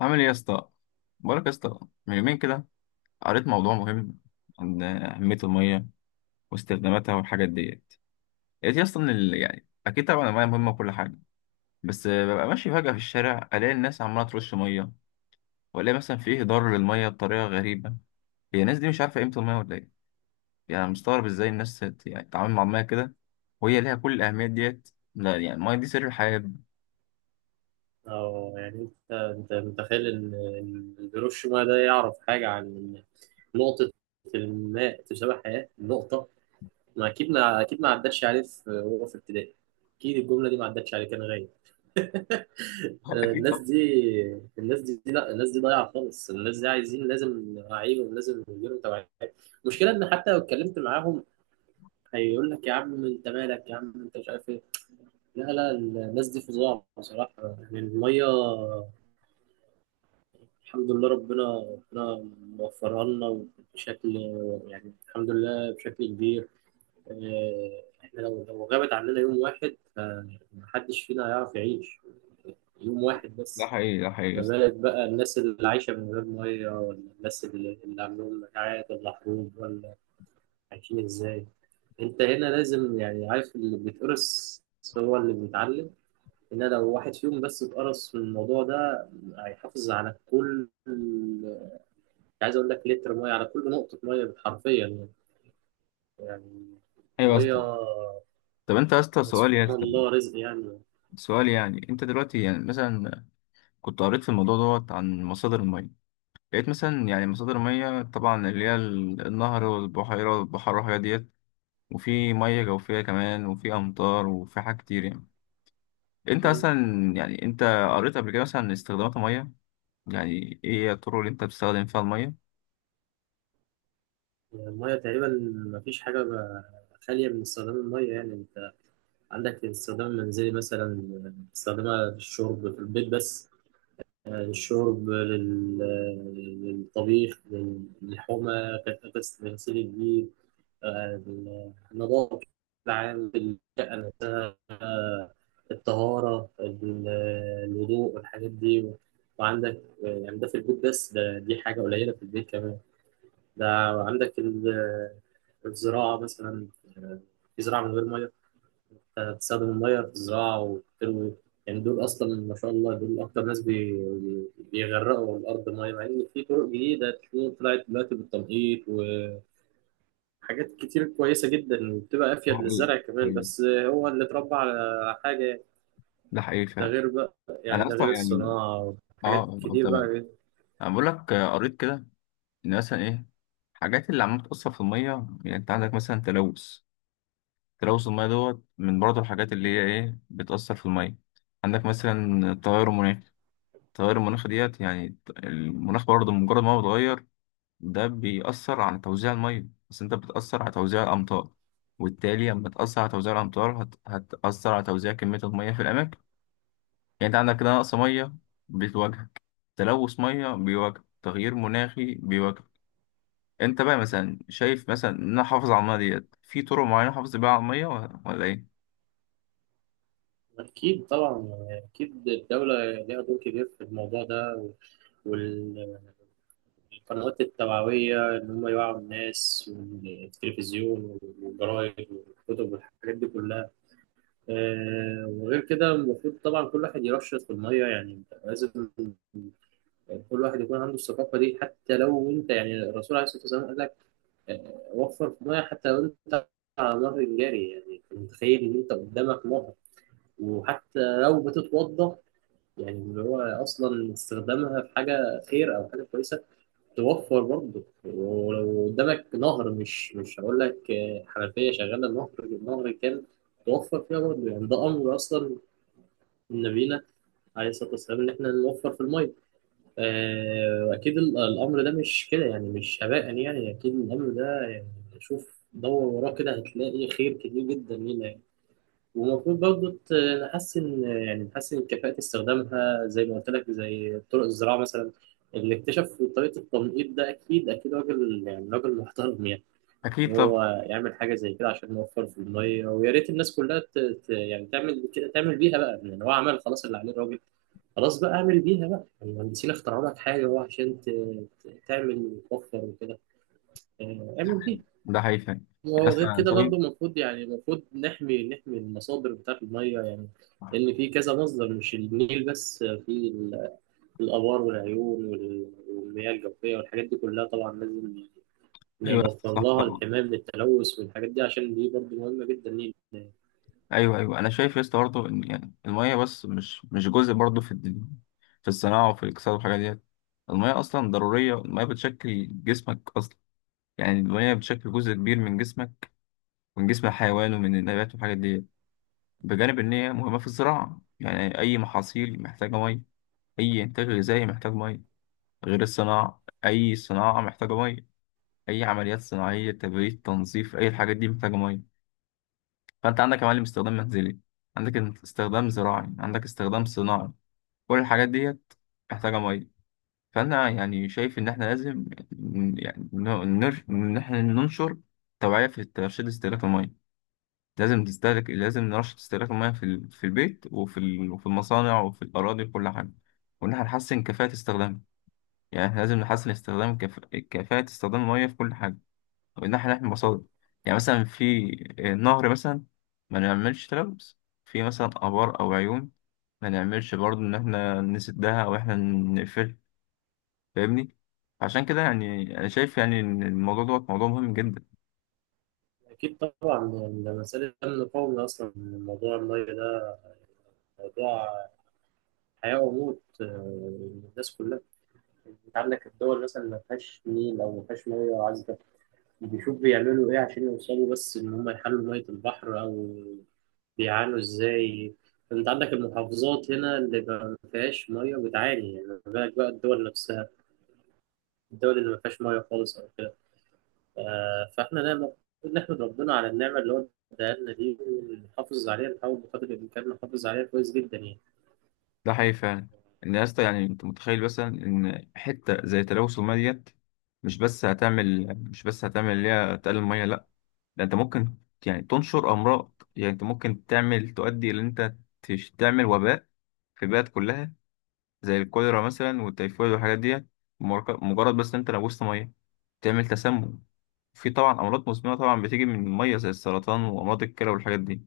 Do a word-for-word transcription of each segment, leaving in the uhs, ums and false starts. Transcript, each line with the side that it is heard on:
left: عامل ايه يا اسطى؟ بقولك يا اسطى، من يومين كده قريت موضوع مهم عن اهميه الميه واستخداماتها والحاجات ديت. لقيت يا اسطى ان ال- يعني اكيد طبعا الميه مهمه وكل حاجه، بس ببقى ماشي فجاه في الشارع الاقي الناس عماله ترش ميه، والاقي مثلا في هدار للميه بطريقه غريبه. هي الناس دي مش عارفه قيمه الميه ولا ايه؟ يعني مستغرب ازاي الناس ت- يعني تتعامل مع الميه كده وهي ليها كل الاهميه ديت. لا يعني الميه دي سر الحياه.
right: أو يعني أنت أنت متخيل إن إن هيروشيما ده يعرف حاجة عن نقطة، الماء تساوي حياة نقطة. ما أكيد ما أكيد ما عدتش عليه في وهو في ابتدائي. أكيد الجملة دي ما عدتش عليه، كان غايب. آه،
left: اكيد
right: الناس
left: طبعا.
right: دي، الناس دي لا الناس دي ضايعة خالص. الناس دي عايزين، لازم نوعيهم، لازم يديروا توعية. المشكلة إن حتى لو اتكلمت معاهم هيقول لك: يا عم أنت مالك، يا عم أنت مش عارف إيه. لا لا الناس دي فظاع بصراحة. يعني المية، الحمد لله ربنا ربنا موفرها لنا بشكل، يعني الحمد لله بشكل كبير. آه، احنا لو لو غابت عننا يوم واحد فمحدش فينا هيعرف يعيش يوم واحد
left: ده
right: بس.
left: حقيقي، ده حقيقي يا
right: ما
left: اسطى.
right: بالك بقى الناس اللي عايشة من غير مية، ولا الناس اللي, اللي عندهم مجاعات ولا حروب ولا، عايشين ازاي؟ انت هنا لازم، يعني عارف، اللي بيتقرص هو اللي بيتعلم. هنا لو واحد فيهم بس اتقرص من الموضوع ده هيحافظ على كل، عايز اقول لك، لتر ميه على كل نقطه ميه حرفيا يعني. يعني
left: ايوه يا
right: الميه،
left: اسطى. طب انت يا اسطى، سؤال يا
right: سبحان
left: اسطى،
right: الله رزق يعني.
left: سؤال، يعني انت دلوقتي يعني مثلا كنت قريت في الموضوع دوت عن مصادر المية. لقيت مثلا يعني مصادر المية طبعا اللي هي ال- النهر والبحيرة والبحر والحاجات ديت، وفي مية جوفية كمان وفي أمطار وفي حاجات كتير يعني. أنت
right: مم.
left: مثلا يعني أنت قريت قبل كده مثلا استخدامات المية، يعني إيه هي الطرق اللي أنت بتستخدم فيها المية؟
right: الميه تقريبا ما فيش حاجه ب- خاليه من استخدام الميه. يعني انت عندك استخدام منزلي مثلا، استخدامها للشرب في البيت بس، الشرب، لل... للطبيخ، لل- للحومه، كت- غسل، غسيل الجيل، آه، النظافه العام، آه، الطهارة، ال- الوضوء والحاجات دي. وعندك آه، يعني ده في البيت بس، ده دي حاجة قليلة في البيت كمان. ده عندك ال- الزراعة مثلا، آه، في زراعة من غير مية؟ آه، تستخدم المية في الزراعة وتروي. يعني دول أصلا ما شاء الله دول أكتر ناس بي- بي- بيغرقوا الأرض مية، مع إن في طرق جديدة تكون طلعت دلوقتي بالتنقيط وحاجات كتير كويسة جدا وبتبقى أفيد
left: ده حقيقي،
right: للزرع كمان
left: كويس.
right: بس. هو اللي اتربى على حاجة.
left: ده حقيقي
right: ده
left: فعلا.
right: غير بقى، يعني
left: أنا
right: ده غير
left: أصلا يعني
right: الصناعة
left: أه
right: والحاجات
left: آه،
right: الكتير
left: تمام.
right: بقى.
left: أنا بقول لك، آه، قريت كده إن مثلا إيه الحاجات اللي عمالة بتأثر في المية. يعني أنت عندك مثلا تلوث، تلوث المية دوت من برضه الحاجات اللي هي إيه بتأثر في المية. عندك مثلا التغير المناخي، التغير المناخي ديت، يعني المناخ برضه مجرد ما هو بيتغير ده بيأثر على توزيع المية، بس أنت بتأثر على توزيع الأمطار، وبالتالي لما تأثر على توزيع الأمطار هت... هتأثر على توزيع كمية المية في الأماكن. يعني أنت عندك كده نقص مية بتواجهك، تلوث مية بيواجهك، تغيير مناخي بيواجهك. أنت بقى مثلا شايف مثلا إن أنا أحافظ على المية ديت في طرق معينة أحافظ بيها على المية ولا ولا إيه؟
right: أكيد طبعا، يعني أكيد الدولة ليها دور كبير في الموضوع ده، وال- والقنوات التوعوية إن هم يوعوا الناس، والتلفزيون والجرايد والكتب والحاجات دي كلها. آه، وغير كده المفروض طبعا كل واحد يرشد في المية. يعني أنت لازم كل واحد يكون عنده الثقافة دي. حتى لو أنت، يعني الرسول عليه الصلاة والسلام قال لك وفر في ميه حتى لو انت على نهر الجري. يعني انت متخيل ان انت قدامك نهر وحتى لو بتتوضى، يعني اللي هو اصلا استخدامها في حاجه خير او حاجه كويسه، توفر برضه. ولو قدامك نهر، مش مش هقول لك آه، حنفيه شغاله، نهر، النهر كان، توفر فيها برضه. يعني ده امر اصلا من نبينا عليه الصلاه والسلام ان احنا نوفر في الميه. آه، أكيد ال- الأمر ده مش كده يعني، مش هباء يعني. أكيد الأمر ده يعني شوف دور وراه كده هتلاقي خير كتير جدا لينا يعني. والمفروض برضه ت- نحسن، يعني نحسن كفاءة استخدامها زي ما قلت لك، زي طرق الزراعة مثلا. اللي اكتشف طريقة التنقيط ده أكيد أكيد راجل، يعني راجل محترم يعني، إن
left: أكيد
right: هو
left: طب.
right: يعمل حاجة زي كده عشان نوفر في المية. ويا ريت الناس كلها ت... ت... يعني تعمل كده، تعمل بيها بقى. يعني هو عمل خلاص اللي عليه الراجل. خلاص بقى اعمل بيها بقى، المهندسين اخترعوا لك حاجة هو عشان ت- ت- تعمل وتوفر وكده. آه، اعمل بيها.
left: ده حقيقي فعلا. يعني
right: وغير
left: اصلا انا
right: كده
left: شايف.
right: برضه المفروض، يعني المفروض نحمي نحمي المصادر بتاعت المية يعني. لأن في كذا مصدر مش النيل بس. آه، في ال- الآبار والعيون وال- والمياه الجوفية والحاجات دي كلها، طبعا لازم
left: ايوه يا اسطى،
right: نوفر
left: صح
right: لها
left: طبعا.
right: الحماية من التلوث والحاجات دي، عشان دي برضه مهمة جدا لينا.
left: ايوه ايوه انا شايف يا اسطى برضه ان يعني الميه بس مش مش جزء برضه في الدنيا، في الصناعه وفي الاقتصاد والحاجات ديت. الميه اصلا ضروريه، الميه بتشكل جسمك اصلا، يعني الميه بتشكل جزء كبير من جسمك، من جسم الحيوان ومن النبات والحاجات ديت. بجانب ان هي مهمه في الزراعه، يعني اي محاصيل محتاجه ميه، اي انتاج غذائي محتاج ميه. غير الصناعه، اي صناعه محتاجه ميه، اي عمليات صناعيه تبريد تنظيف اي الحاجات دي محتاجه ميه. فانت عندك يا معلم استخدام منزلي، عندك استخدام زراعي، عندك استخدام صناعي، كل الحاجات ديت محتاجة مية. فانا يعني شايف ان احنا لازم ن- يعني ن- نر- ان احنا ننشر توعية في ترشيد استهلاك المية. لازم تستهلك، لازم نرشد استهلاك المية في ال- في البيت وفي ال- وفي المصانع وفي الأراضي وكل حاجة، وإن احنا نحسن كفاءة استخدامها. يعني احنا لازم نحسن استخدام كف... كفاءة استخدام المية في كل حاجة، من ناحية ناحية المصادر. يعني مثلا في نهر مثلا، ما نعملش تلوث. في مثلا آبار أو عيون، ما نعملش برضه إن إحنا نسدها أو إحنا نقفل، فاهمني. عشان كده يعني أنا شايف يعني إن الموضوع دوت موضوع مهم جدا.
right: أكيد طبعا، يعني ده مسألة أمن قومي أصلا، موضوع المية ده موضوع هيبقى موت الناس كلها. انت عندك الدول مثلا ما فيهاش نيل او ما فيهاش ميه عذبه، بيشوف بيعملوا ايه عشان يوصلوا بس ان هم يحلوا ميه البحر، او بيعانوا ازاي. انت عندك المحافظات هنا اللي ما فيهاش ميه بتعاني، يعني ما بالك بقى الدول نفسها، الدول اللي ما فيهاش ميه خالص او كده. ف- فاحنا لا، المفروض نحمد ربنا على النعمه اللي هو اداها لنا دي، ونحافظ عليها، نحاول بقدر الامكان نحافظ عليها كويس جدا يعني.
left: ده حقيقي فعلا. إن يا اسطى يعني أنت متخيل مثلا إن حتة زي تلوث المياه ديت، مش بس هتعمل مش بس هتعمل اللي هي تقلل المياه؟ لأ، ده أنت ممكن يعني تنشر أمراض، يعني أنت ممكن تعمل تؤدي إلى إن أنت تش- تعمل وباء في البلد كلها، زي الكوليرا مثلا والتيفويد والحاجات دي. مجرد مجرد بس انت لبست ميه، تعمل تسمم. في طبعا امراض مزمنه طبعا بتيجي من الميه زي السرطان وامراض الكلى والحاجات دي.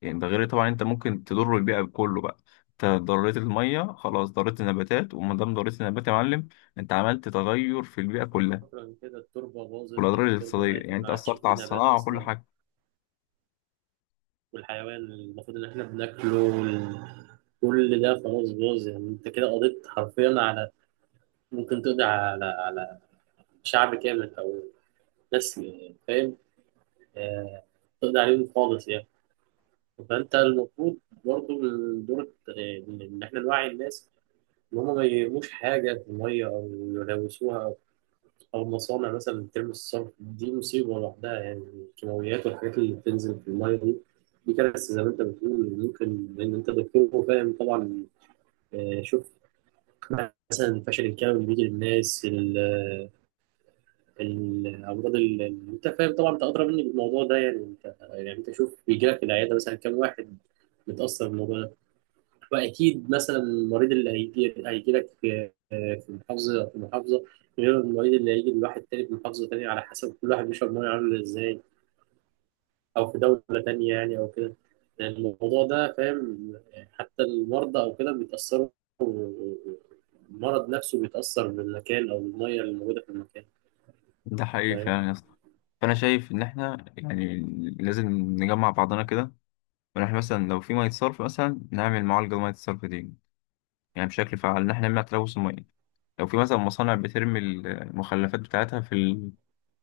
left: يعني ده غير طبعا انت ممكن تضر البيئه كله بقى. انت ضريت الميه خلاص، ضريت النباتات، وما دام ضريت النبات يا معلم انت عملت تغير في البيئه كلها،
right: شكرا كده، التربة باظت،
left: والاضرار
right: التربة
left: الاقتصاديه، يعني
right: ماتت، ما
left: انت
right: عادش
left: اثرت على
right: في نبات
left: الصناعه وكل
right: أصلا.
left: حاجه.
right: والحيوان المفروض إن إحنا بناكله وال- كل ده خلاص باظ. يعني أنت كده قضيت حرفيا على، ممكن تقضي على على شعب كامل أو ناس، فاهم؟ آه، تقضي عليهم خالص يعني. فأنت المفروض برضه من دور الت- إن إن إحنا نوعي الناس إن هما ما يرموش حاجة في المية أو يلوثوها. أو مصانع مثلا بترمي الصرف، دي مصيبة لوحدها يعني، الكيماويات والحاجات اللي بتنزل في المية دي، دي كارثة زي ما أنت بتقول، ممكن، لأن أنت دكتور وفاهم طبعا. آه، شوف مثلا الفشل الكلوي اللي بيجي للناس، ال- ال- الأمراض اللي، أنت فاهم طبعا، أنت أدرى مني بالموضوع ده يعني. أنت يعني أنت شوف بيجي لك العيادة مثلا كام واحد متأثر بالموضوع. واكيد مثلا المريض اللي هيجي، هيجي لك في في محافظه في محافظه، غير المريض اللي هيجي من واحد تاني في محافظه تانيه، على حسب كل واحد بيشرب ميه عامل ازاي، او في دوله تانيه يعني، او كده. يعني الموضوع ده، فاهم؟ حتى المرضى او كده بيتاثروا، المرض نفسه بيتاثر بالمكان او الميه اللي موجوده في المكان،
left: ده حقيقي
right: فاهم؟
left: فعلا يا اسطى. فانا شايف ان احنا يعني لازم نجمع بعضنا كده، ونحن مثلا لو في ميه صرف مثلا نعمل معالجه لميه الصرف دي، يعني بشكل فعال إن إحنا نمنع تلوث المية. لو في مثلا مصانع بترمي المخلفات بتاعتها في ال-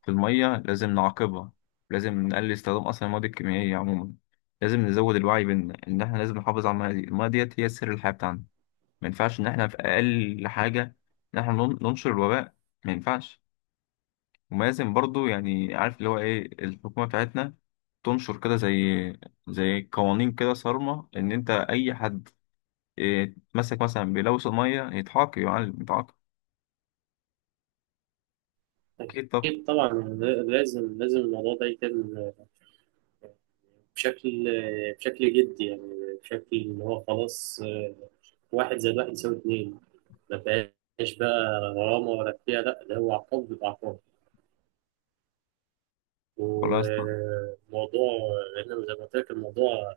left: في المية، لازم نعاقبها، لازم نقلل استخدام أصلا المواد الكيميائية عموما، لازم نزود الوعي بإن إن إحنا لازم نحافظ على المية دي. المية ديت هي سر الحياة بتاعنا، ما ينفعش إن إحنا في أقل حاجة إن إحنا نن- ننشر الوباء. ما ينفعش. وما لازم برضه يعني عارف اللي هو إيه، الحكومة بتاعتنا تنشر كده زي زي قوانين كده صارمة إن أنت أي حد يتمسك مثلا بيلوث المية يتعاقب، يعالج يتعاقب. أكيد طب.
right: اكيد طبعا. لازم لازم الموضوع ده يتم بشكل بشكل جدي يعني، بشكل ان هو خلاص. آه، واحد زائد واحد يساوي اتنين، ما فيهاش بقى غرامة ولا فيها لا، ده هو عقاب، بيبقى عقاب.
left: والله يا اسطى.
right: وموضوع، لأن زي ما قلت لك الموضوع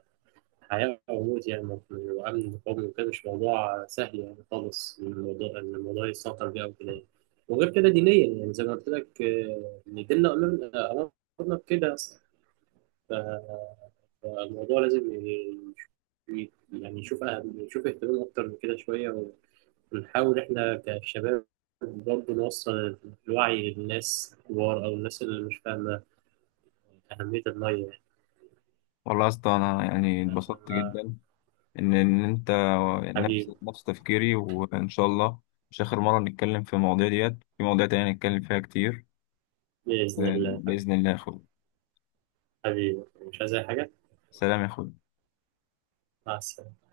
right: حياة وموت يعني، وأمن قومي وكده، مش موضوع سهل يعني خالص، إن الموضوع إن الموضوع يسيطر بيه أو كده يعني. وغير كده دينيا، يعني زي ما قلت لك آه، إن ديننا أمرنا، أمرنا بكده أصلا. فالموضوع لازم ي- ي- يعني يشوف أهم، يشوف اهتمام أكتر من كده شوية. بنحاول إحنا كشباب برضه نوصل الوعي للناس الكبار أو الناس اللي مش فاهمة أهمية المية،
left: والله يا اسطى، أنا يعني
right: يعني
left: اتبسطت
right: آه،
left: جدا إن إن أنت نفس
right: حبيبي،
left: نفس تفكيري، وإن شاء الله مش آخر مرة نتكلم في المواضيع ديت، في مواضيع تانية نتكلم فيها كتير.
right: بإذن
left: آه،
right: الله.
left: بإذن الله يا أخوي.
right: حبيبي مش عايز أي حاجة.
left: سلام يا أخوي.
right: مع السلامة.